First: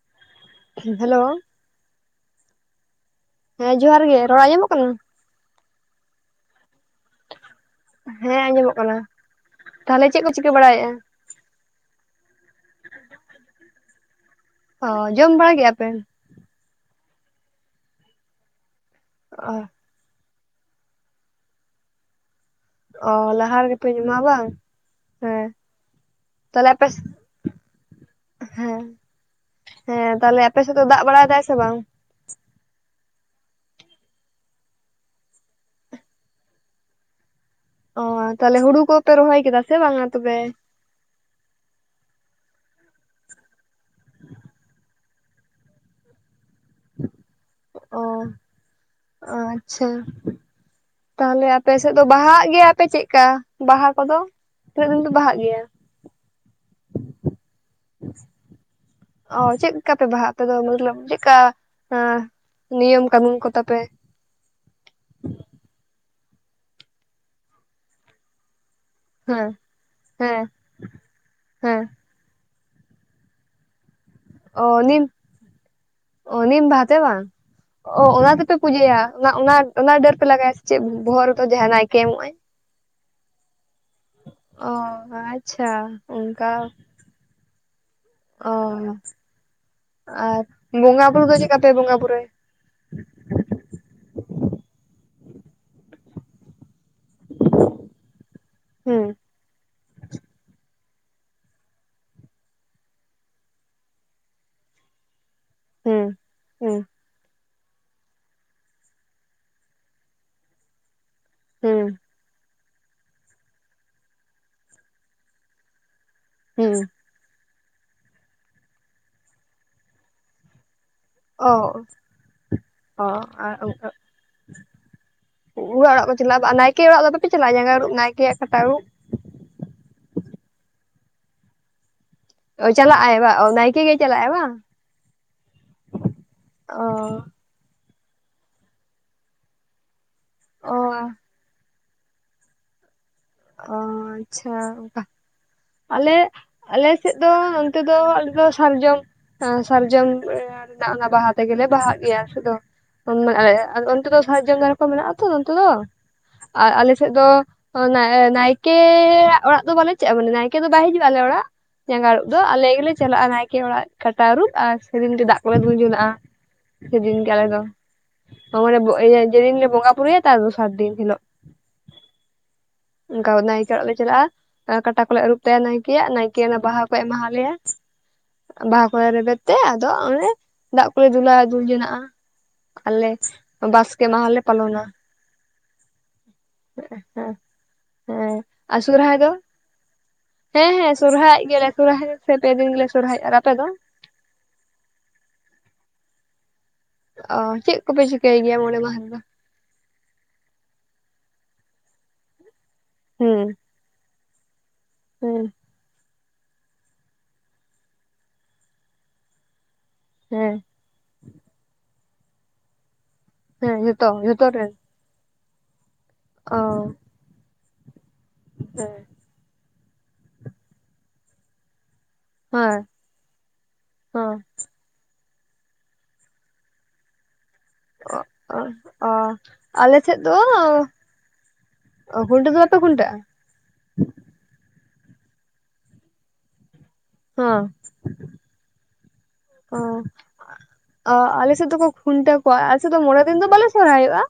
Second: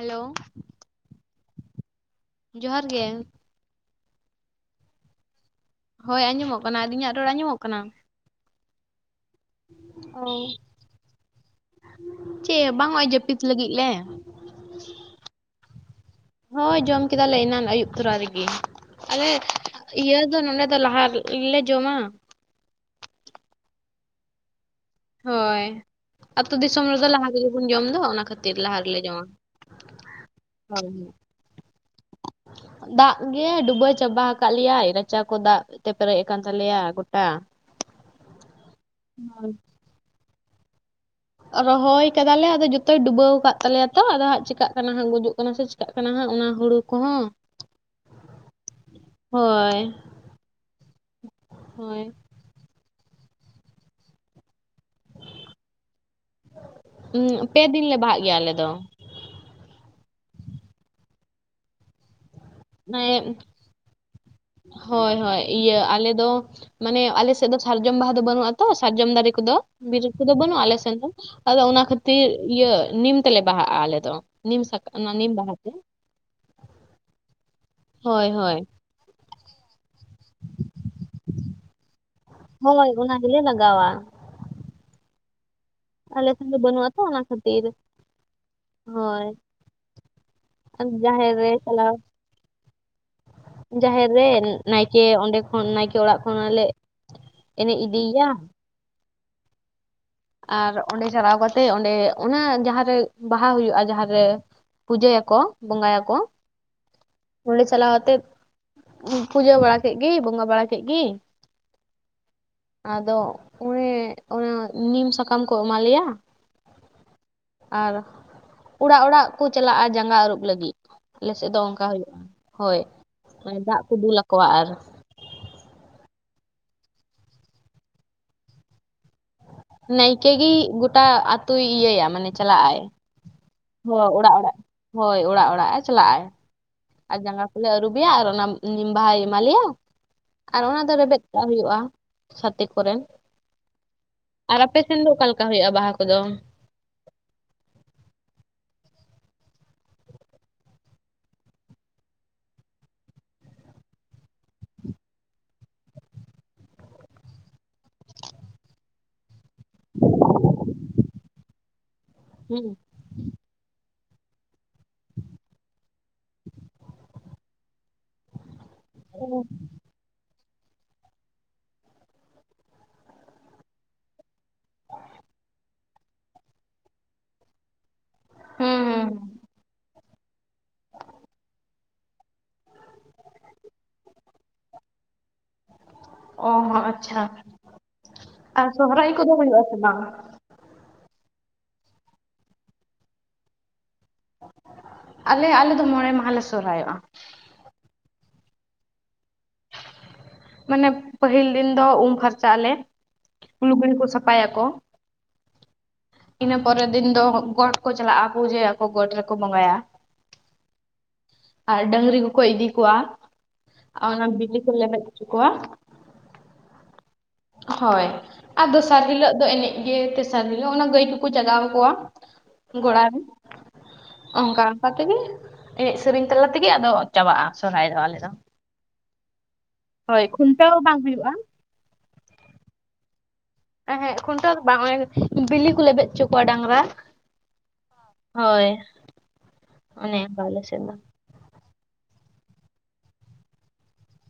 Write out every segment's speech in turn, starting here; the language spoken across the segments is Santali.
ᱦᱮᱞᱳ ᱾ ᱦᱮᱞᱳ ᱾ ᱡᱚᱦᱟᱨ ᱜᱮ ᱾ ᱦᱮᱸ ᱡᱚᱦᱟᱨ ᱜᱮ ᱨᱚᱲ ᱟᱧᱡᱚᱢᱚᱜ ᱠᱟᱱᱟ? ᱦᱳᱭ ᱟᱧᱡᱚᱢᱚᱜ ᱠᱟᱱᱟ, ᱟᱹᱞᱤᱧᱟᱜ ᱨᱚᱲ ᱟᱧᱡᱚᱢᱚᱜ ᱠᱟᱱᱟ? ᱦᱮᱸ ᱟᱧᱡᱚᱢᱚᱜ ᱠᱟᱱᱟ, ᱛᱟᱦᱞᱮ ᱪᱮᱫ ᱚ ᱠᱚ ᱪᱤᱠᱟᱹ ᱵᱟᱲᱟᱭᱮᱫᱼᱟ? ᱪᱮᱫ ᱦᱚᱸ ᱵᱟᱝ, ᱱᱚᱜᱼᱚᱭ ᱡᱟᱹᱯᱤᱫ ᱞᱟᱹᱜᱤᱫ ᱞᱮ ᱚ ᱡᱚᱢ ᱵᱟᱲᱟ ᱠᱮᱫᱼᱟ ᱯᱮ ᱾ ᱦᱳᱭ ᱡᱚᱢ ᱠᱮᱫᱟᱞᱮ ᱮᱱᱟᱱ ᱟᱹᱭᱩᱵ ᱛᱚᱨᱟ ᱨᱮᱜᱮ ᱟᱞᱮ ᱚ ᱾ ᱤᱭᱟᱹ ᱫᱚ ᱱᱚᱸᱰᱮ ᱫᱚ ᱞᱟᱦᱟ ᱨᱮᱞᱮ ᱡᱚᱢᱟ ᱾ ᱚ ᱞᱟᱦᱟ ᱨᱮᱜᱮᱯᱮ ᱡᱚᱢᱟ ᱵᱟᱝ? ᱦᱮᱸ ᱦᱳᱭ ᱟᱹᱛᱩ ᱛᱟᱦᱞᱮ ᱫᱤᱥᱚᱢ ᱟᱯᱮ ᱨᱮᱫᱚ ᱞᱟᱦᱟ ᱨᱮᱜᱮ ᱵᱚᱱ ᱡᱚᱢᱫᱚ ᱚᱱᱟ ᱠᱷᱟᱹᱛᱤᱨ ᱞᱟᱦᱟ ᱦᱮᱸ ᱨᱮᱞᱮ ᱡᱚᱢᱟ ᱾ ᱦᱮᱸ ᱛᱟᱦᱞᱮ ᱟᱯᱮ ᱥᱮᱫ ᱫᱚ ᱫᱟᱜ ᱵᱟᱲᱟᱭ ᱫᱟᱭ ᱥᱮ ᱵᱟᱝ? ᱫᱟᱜ ᱜᱮ ᱰᱩᱵᱟᱹ ᱪᱟᱵᱟ ᱠᱟᱜ ᱞᱮᱭᱟᱭ ᱨᱟᱪᱟ ᱠᱚ ᱫᱟᱜ ᱛᱮ ᱯᱮᱨᱮᱡ ᱟᱠᱟᱱ ᱛᱟᱞᱮᱭᱟ ᱾ ᱚ ᱛᱟᱦᱞᱮ ᱦᱩᱲᱩ ᱠᱚᱯᱮ ᱨᱚᱦᱚᱭ ᱠᱮᱫᱟ ᱥᱮ ᱵᱟᱝᱟ ᱛᱚᱵᱮ? ᱨᱚᱦᱚᱭ ᱠᱟᱫᱟᱞᱮ ᱟᱫᱚ ᱡᱚᱛᱚᱭ ᱰᱩᱵᱟᱹᱣ ᱠᱟᱫ ᱛᱟᱞᱮᱭᱟ ᱛᱚ ᱟᱫᱚ ᱦᱟᱸᱜ ᱪᱤᱠᱟᱹᱜ ᱠᱟᱱᱟ ᱦᱟᱸᱜ ᱜᱩᱡᱩᱜ ᱠᱟᱱᱟ ᱥᱮ ᱪᱤᱠᱟᱜ ᱠᱟᱱᱟ ᱦᱟᱸᱜ ᱚᱱᱟ ᱦᱩᱲᱩ ᱠᱚᱦᱚᱸ ᱾ ᱚ ᱾ ᱚ ᱦᱳᱭ ᱟᱪᱷᱟ ᱛᱟᱦᱞᱮ ᱟᱯᱮᱥᱮᱫ ᱫᱚ ᱦᱳᱭ ᱵᱟᱦᱟᱜ ᱜᱮᱭᱟ ᱯᱮ ᱪᱮᱫᱠᱟ? ᱵᱟᱦᱟ ᱠᱚᱫᱚ ᱛᱤᱱᱟᱹᱜ ᱫᱤᱱ ᱫᱚ ᱵᱟᱦᱟᱜ ᱜᱮᱭᱟ? ᱯᱮ ᱫᱤᱱ ᱞᱮ ᱵᱟᱦᱟᱜ ᱜᱮᱭᱟ ᱟᱞᱮ ᱫᱚ ᱾ ᱚ ᱪᱮᱫᱞᱮᱠᱟ ᱯᱮ ᱵᱟᱦᱟᱜᱼᱟ ᱟᱯᱮ ᱫᱚ ᱢᱚᱛᱞᱚᱵ ᱪᱮᱫᱞᱮᱠᱟ ᱢ [unintelligible] ᱦᱳᱭ ᱦᱳᱭ ᱤᱭᱟᱹ ᱟᱞᱮ ᱫᱚ ᱢᱟᱱᱮ ᱟᱞᱮᱥᱮᱫ ᱫᱚ ᱥᱟᱨᱡᱚᱢ ᱵᱟᱦᱟ ᱫᱚ ᱵᱟᱹᱱᱩᱜᱼᱟ ᱛᱚ ᱥᱟᱨᱡᱚᱢ ᱫᱟᱨᱮ ᱦᱮᱸ ᱠᱚᱫᱚ ᱵᱤᱨ ᱠᱚᱫᱚ ᱦᱮᱸ ᱵᱟᱹᱱᱩᱜᱼᱟ ᱟᱞᱮ ᱥᱮᱱ ᱫᱚ ᱟᱫᱚ ᱦᱮᱸ ᱚᱱᱟ ᱠᱷᱟᱹᱛᱤᱨ ᱛᱤ ᱤᱭᱟᱹ ᱱᱤᱢ ᱛᱮᱞᱮ ᱵᱟᱦᱟᱜᱼᱟ ᱟᱞᱮᱫᱚ ᱱᱤᱢ ᱥᱟᱠᱟᱢ ᱚᱱᱟ ᱱᱤᱢ ᱵᱟᱦᱟ ᱛᱮ ᱾ ᱚ ᱱᱤᱢ ᱵᱟᱦᱟ ᱛᱮ ᱵᱟᱝ ᱚ ᱦᱳᱭ ᱚᱱᱟ ᱛᱮᱯᱮ ᱦᱳᱭ ᱯᱩᱡᱟᱹᱭᱟ ᱾ ᱚᱱᱟ ᱚᱱᱟ ᱚᱱᱟ ᱰᱟᱹᱨ ᱯᱮ ᱞᱟᱜᱟᱭᱟ ᱪᱮᱫ ᱵᱚᱦᱚᱜ ᱨᱮᱫᱚ ᱡᱟᱦᱟ ᱱᱮᱭᱠᱮ ᱮᱢᱚᱜ-ᱟᱭ ᱾ ᱦᱳᱭ ᱚᱱᱟ ᱜᱮᱞᱮ ᱞᱟᱜᱟᱣᱟ ᱾ ᱚ ᱟᱪᱪᱷᱟ᱾ ᱟᱞᱮ ᱥᱮᱱ ᱚᱱᱠᱟ ᱫᱚ ᱵᱟᱹᱱᱩᱜ-ᱟ ᱛᱚ ᱚᱱᱟ ᱠᱷᱟᱹᱛᱤᱨ ᱾ ᱚ ᱟᱨ ᱵᱚᱸᱜᱟ ᱵᱩᱨᱩ ᱡᱟᱦᱮᱨ ᱫᱚ ᱨᱮ ᱪᱮᱫᱠᱟ ᱯᱮ ᱪᱟᱞᱟᱣ ᱵᱚᱸᱜᱟ ᱵᱩᱨᱩᱭᱟ? ᱡᱟᱦᱮᱨ ᱨᱮ ᱱᱟᱭᱠᱮ ᱚᱸᱰᱮ ᱠᱷᱚᱱ ᱱᱟᱭᱠᱮ ᱚᱲᱟᱜ ᱠᱷᱚᱱᱟᱞᱮ ᱮᱱᱮᱡ ᱤᱫᱤᱭᱟ ᱾ ᱦᱩᱸ᱾ ᱟᱨ ᱚᱸᱰᱮ ᱪᱟᱞᱟᱣ ᱠᱟᱛᱮ ᱚᱸᱰᱮ ᱚᱱᱟ ᱡᱟᱦᱟᱸ ᱨᱮ ᱵᱟᱦᱟ ᱦᱩᱭᱩᱜ-ᱟ ᱡᱟᱦᱟᱸᱨᱮ ᱯᱩᱡᱟᱹ ᱭᱟᱠᱚ ᱵᱚᱸᱜᱟ ᱦᱩᱸ ᱭᱟᱠᱚ ᱦᱩᱸ ᱚᱸᱰᱮ ᱪᱟᱞᱟᱣᱛᱮᱫ ᱯᱩᱡᱟᱹ ᱵᱟᱲᱟ ᱠᱮᱫ ᱜᱤ ᱵᱚᱸᱜᱟ ᱵᱟᱲᱟ ᱠᱮᱫ ᱜᱤ ᱦᱩᱸ᱾ ᱟᱫᱚ ᱚᱱᱮ ᱚᱱᱟ ᱱᱤᱢ ᱥᱟᱠᱟᱢ ᱠᱚ ᱮᱢᱟ ᱞᱮᱭᱟ ᱾ ᱦᱩᱸ᱾ ᱟᱨ ᱚᱲᱟᱜ ᱚᱲᱟᱜ ᱠᱩ ᱪᱟᱞᱟᱜᱼᱟ ᱡᱟᱸᱜᱟ ᱟᱹᱨᱩᱵ ᱞᱟᱹᱜᱤᱫ ᱾ ᱟᱞᱮᱥᱮᱫ ᱚ ᱫᱚ ᱚᱱᱠᱟ ᱦᱩᱭᱩᱜ-ᱟ ᱦᱳᱭ ᱚ ᱟᱨ ᱢᱟᱱᱮ ᱫᱟᱜ ᱠᱚ ᱫᱩᱞ ᱟᱠᱚᱣᱟ ᱟᱨ ᱚᱲᱟᱜ ᱚᱲᱟᱜ ᱠᱚ ᱪᱟᱞᱟᱜᱼᱟ ᱟᱨ ᱱᱟᱭᱠᱮ ᱚᱲᱟᱜ ᱫᱚ ᱵᱟᱯᱮ ᱪᱟᱞᱟᱜᱼᱟ ᱡᱟᱸᱜᱟ ᱟᱸᱨᱩᱵ ᱱᱟᱭᱠᱮᱭᱟᱜ ᱠᱟᱴᱟ ᱟᱹᱨᱩᱵ? ᱱᱟᱭᱠᱮ ᱜᱤ ᱜᱚᱴᱟ ᱟᱛᱩᱭ ᱤᱭᱟᱹᱭᱟ ᱢᱟᱱᱮ ᱚ ᱪᱟᱞᱟᱜᱼᱟᱭ ᱪᱟᱞᱟᱜ-ᱟᱭ ᱵᱟ ᱚ ᱱᱟᱭᱠᱮ ᱜᱮᱭ ᱦᱳᱭ ᱪᱟᱞᱟᱜ-ᱟᱭ ᱚᱲᱟᱜ ᱵᱟᱝ ᱚᱲᱟᱜ ᱦᱳᱭ ᱚᱲᱟᱜ ᱚᱲᱟᱜ ᱮ ᱪᱟᱞᱟᱜᱼᱟᱭ᱾ ᱚ ᱟᱨ ᱡᱟᱸᱜᱟ ᱠᱚ ᱞᱮ ᱟᱹᱨᱩᱵᱤᱭᱟ ᱟᱨ ᱚᱱᱟ ᱱᱤᱢᱵᱟᱦᱟᱭ ᱮᱢᱟᱞᱤᱭᱟ᱾ ᱟᱨ ᱚ ᱚᱱᱟ ᱫᱚ ᱨᱮᱵᱮᱫ ᱠᱟᱜ ᱦᱩᱭᱩᱜᱼᱟ ᱥᱟᱛᱮ ᱠᱚᱨᱮ᱾ ᱚ ᱟᱪᱪᱷᱟ ᱟᱨ ᱟᱯᱮ ᱚᱱᱠᱟ ᱥᱮᱱ ᱫᱚ ᱚᱠᱟᱞᱮᱠᱟ ᱦᱩᱭᱩᱜᱼᱟ ᱵᱟᱦᱟ ᱠᱚᱫᱚ? ᱟᱞᱮ ᱟᱞᱮ ᱥᱮᱫ ᱫᱚ ᱱᱚᱱᱛᱮ ᱫᱚ ᱟᱞᱮ ᱫᱚ ᱥᱟᱨᱡᱚᱢ ᱥᱟᱨᱡᱚᱢ ᱨᱮᱱᱟᱜ ᱚᱱᱟ ᱵᱟᱦᱟ ᱛᱮ ᱜᱮ ᱞᱮ ᱵᱟᱦᱟᱜ ᱜᱮᱭᱟ ᱟᱞᱮᱥᱮᱫ ᱫᱚ᱾ [unintelligible] ᱚᱱᱛᱮ ᱫᱚ ᱥᱟᱨᱡᱚᱢ ᱫᱟᱨᱮ ᱠᱚ ᱢᱮᱱᱟᱜᱼᱟ ᱛᱚ ᱱᱚᱛᱮ ᱫᱚ᱾ ᱟᱨ ᱟᱞᱮ ᱥᱮᱫ ᱫᱚ ᱱᱟᱭᱠᱮᱻᱭᱟᱜ ᱚᱲᱟᱜ ᱫᱚ ᱵᱟᱞᱮ ᱪᱟᱜᱼᱟ ᱢᱟᱱᱮ ᱱᱟᱭᱠᱮ ᱫᱚ ᱵᱟᱭ ᱦᱤᱡᱩᱜᱼᱟ ᱟᱞᱮ ᱚᱲᱟᱜ ᱡᱟᱸᱜᱟ ᱩᱲᱚᱜ ᱫᱚ ᱦᱩᱸ ᱟᱞᱮ ᱜᱮᱞᱮ ᱪᱟᱞᱟᱜ-ᱟ ᱱᱟᱭᱠᱮ ᱚᱲᱟᱜ ᱠᱟᱴᱟ ᱟᱹᱨᱩᱵ ᱟᱨ ᱥᱮᱫᱤᱱ ᱜᱮ ᱫᱟᱜ ᱠᱚᱞᱮ ᱫᱩᱞ ᱡᱩᱱᱟᱜ-ᱟ᱾ ᱥᱮᱫᱤᱱ ᱜᱮ ᱟᱞᱮ ᱫᱚ, ᱢᱟᱱᱮ ᱡᱮᱫᱤᱱ ᱞᱮ ᱵᱚᱸᱜᱟ-ᱵᱩᱨᱩᱭᱟ ᱛᱟᱨ ᱫᱚᱥᱟᱨ ᱫᱤᱱ ᱦᱤᱞᱳᱜ᱾ ᱚᱱᱠᱟ ᱱᱟᱭᱠᱤ ᱚᱲᱟᱜ ᱞᱮ ᱪᱟᱞᱟᱜ-ᱟ᱾ ᱠᱟᱴᱟ ᱠᱚᱞᱮ ᱟᱹᱨᱩᱵ ᱛᱟᱭᱟ ᱱᱟᱭᱠᱤᱭᱟᱜ ᱱᱟᱭᱠᱤ ᱚᱱᱟ ᱵᱟᱦᱟ ᱠᱚᱭ ᱮᱢᱟ ᱞᱮᱭᱟ᱾ ᱦᱩᱸ ᱵᱟᱦᱟ ᱠᱚ ᱦᱩᱸ ᱨᱮ ᱨᱮᱵᱮᱫ ᱛᱮ ᱟᱫᱚ ᱚᱱᱮ ᱫᱟᱜ ᱠᱚᱞᱮ ᱫᱩᱞᱟ ᱫᱩᱞ ᱡᱚᱱᱟᱜ-ᱟ᱾ ᱟᱞᱮ ᱵᱟᱥᱠᱮ ᱢᱟᱦᱟ ᱞᱮ ᱯᱟᱞᱚᱱᱟ᱾ ᱚ ᱦᱚᱸ ᱟᱪᱪᱷᱟ ᱦᱮᱸ ᱦᱮᱸ ᱟᱨ ᱥᱚᱦᱚᱨᱟᱭ ᱥᱚᱨᱦᱟᱭ ᱫᱚ ᱠᱚᱫᱚ ᱦᱩᱭᱩᱜ-ᱟ ᱥᱮ ᱵᱟᱝ? ᱦᱮᱸ ᱦᱮᱸ ᱥᱚᱨᱦᱟᱭᱚᱜ ᱜᱮᱭᱟ ᱞᱮ ᱥᱚᱨᱦᱟᱭ ᱯᱮ ᱫᱤᱱ ᱜᱮᱞᱮ ᱥᱚᱨᱦᱟᱭᱚᱜᱼᱟ ᱟᱨ ᱟᱯᱮ ᱫᱚ? ᱟᱞᱮ ᱟᱞᱮ ᱫᱚ ᱢᱚᱬᱮ ᱢᱟᱦᱟ ᱞᱮ ᱥᱚᱨᱦᱟᱭᱚᱜ-ᱟ᱾ ᱚ ᱪᱮᱫ ᱠᱚᱯᱮ ᱪᱤᱠᱟᱹᱭ ᱜᱮᱭᱟ ᱢᱚᱬᱮ ᱢᱟᱦᱟ ᱨᱮᱫᱚ? ᱢᱟᱱᱮ ᱯᱟᱹᱦᱤᱞ ᱫᱤᱱ ᱫᱚ ᱩᱢ ᱯᱷᱟᱨᱪᱟᱜ ᱟᱞᱮ ᱦᱩᱸ ᱞᱩᱜᱽᱲᱤ ᱠᱩ ᱥᱟᱯᱷᱟᱭᱟᱠᱚ᱾ ᱦᱩᱸ᱾ ᱤᱱᱟᱹ ᱯᱚᱨᱮ ᱫᱤᱱ ᱫᱚ ᱜᱚᱰ ᱠᱚ ᱪᱟᱞᱟᱜ-ᱟ ᱯᱩᱡᱟᱹᱭᱟᱠᱚ ᱜᱚᱰ ᱨᱮᱠᱚ ᱵᱚᱸᱜᱟᱭᱟ᱾ ᱦᱮᱸ᱾ ᱟᱨ ᱰᱟᱺᱝᱨᱤ ᱠᱚᱠᱚ ᱤᱫᱤ ᱠᱚᱣᱟ ᱦᱮᱸ ᱟᱨ ᱡᱷᱚᱛᱚ ᱚᱱᱟ ᱡᱷᱚᱛᱚ ᱵᱤᱞᱤ ᱠᱚ ᱞᱮᱵᱮᱫ ᱠᱚᱣᱟ᱾ ᱚᱻ᱾ ᱦᱳᱭ ᱟᱨ ᱫᱚᱥᱟᱨ ᱦᱤᱞᱟᱹᱜ ᱫᱚ ᱮᱱᱮᱡ ᱜᱮ ᱛᱮᱥᱟᱨ ᱦᱤᱞᱟᱹᱜ ᱚᱱᱟ ᱜᱟᱹᱭ ᱠᱚᱠᱚ ᱡᱟᱜᱟᱣ ᱠᱚᱣᱟ᱾ ᱦᱮᱸ ᱜᱚᱲᱟ ᱨᱮ ᱦᱮᱸ ᱚᱱᱠᱟ ᱚᱱᱠᱟ ᱛᱮᱜᱮ ᱮᱱᱮᱡ ᱥᱮᱨᱮᱧ ᱛᱟᱞᱟ ᱛᱮᱜᱮ ᱟᱫᱚ, ᱪᱟᱵᱟᱜᱼᱟ ᱥᱚᱨᱦᱟᱭ-ᱼ ᱚ ᱚ ᱚ ᱟᱞᱮ ᱥᱮᱫ ᱦᱳᱭ ᱫᱚ ᱠᱷᱩᱱᱴᱟᱹᱣ ᱵᱟᱝ ᱦᱩᱭᱩᱜᱼᱟ? ᱚ ᱠᱷᱩᱱᱴᱟᱹ ᱫᱚ ᱵᱟᱯᱮ ᱠᱷᱩᱱᱴᱟᱹᱜ-ᱟ? ᱮᱸ ᱦᱮᱸᱜ ᱠᱷᱩᱱᱴᱟᱹᱣ ᱫᱚ ᱵᱟᱝ ᱵᱤᱞᱤ ᱠᱚ ᱞᱮᱵᱮᱫ ᱦᱚᱪᱚ ᱠᱚᱣᱟ ᱰᱟᱝᱨᱟ᱾ ᱚ, ᱦᱳᱭ, ᱚᱱᱮ ᱚᱱᱠᱟ ᱟᱞᱮ ᱥᱮᱫ ᱫᱚ᱾ ᱚ ᱟᱞᱮ ᱥᱮᱫ ᱫᱚ ᱠᱚ, ᱠᱷᱩᱱᱴᱟᱹᱣ ᱠᱚᱣᱟ ᱟᱞᱮ ᱥᱮᱫ ᱫᱚ ᱢᱚᱬᱮ ᱫᱤᱱ ᱫᱚ ᱵᱟᱞᱮ ᱥᱚᱨᱦᱟᱭᱚᱜᱼᱟ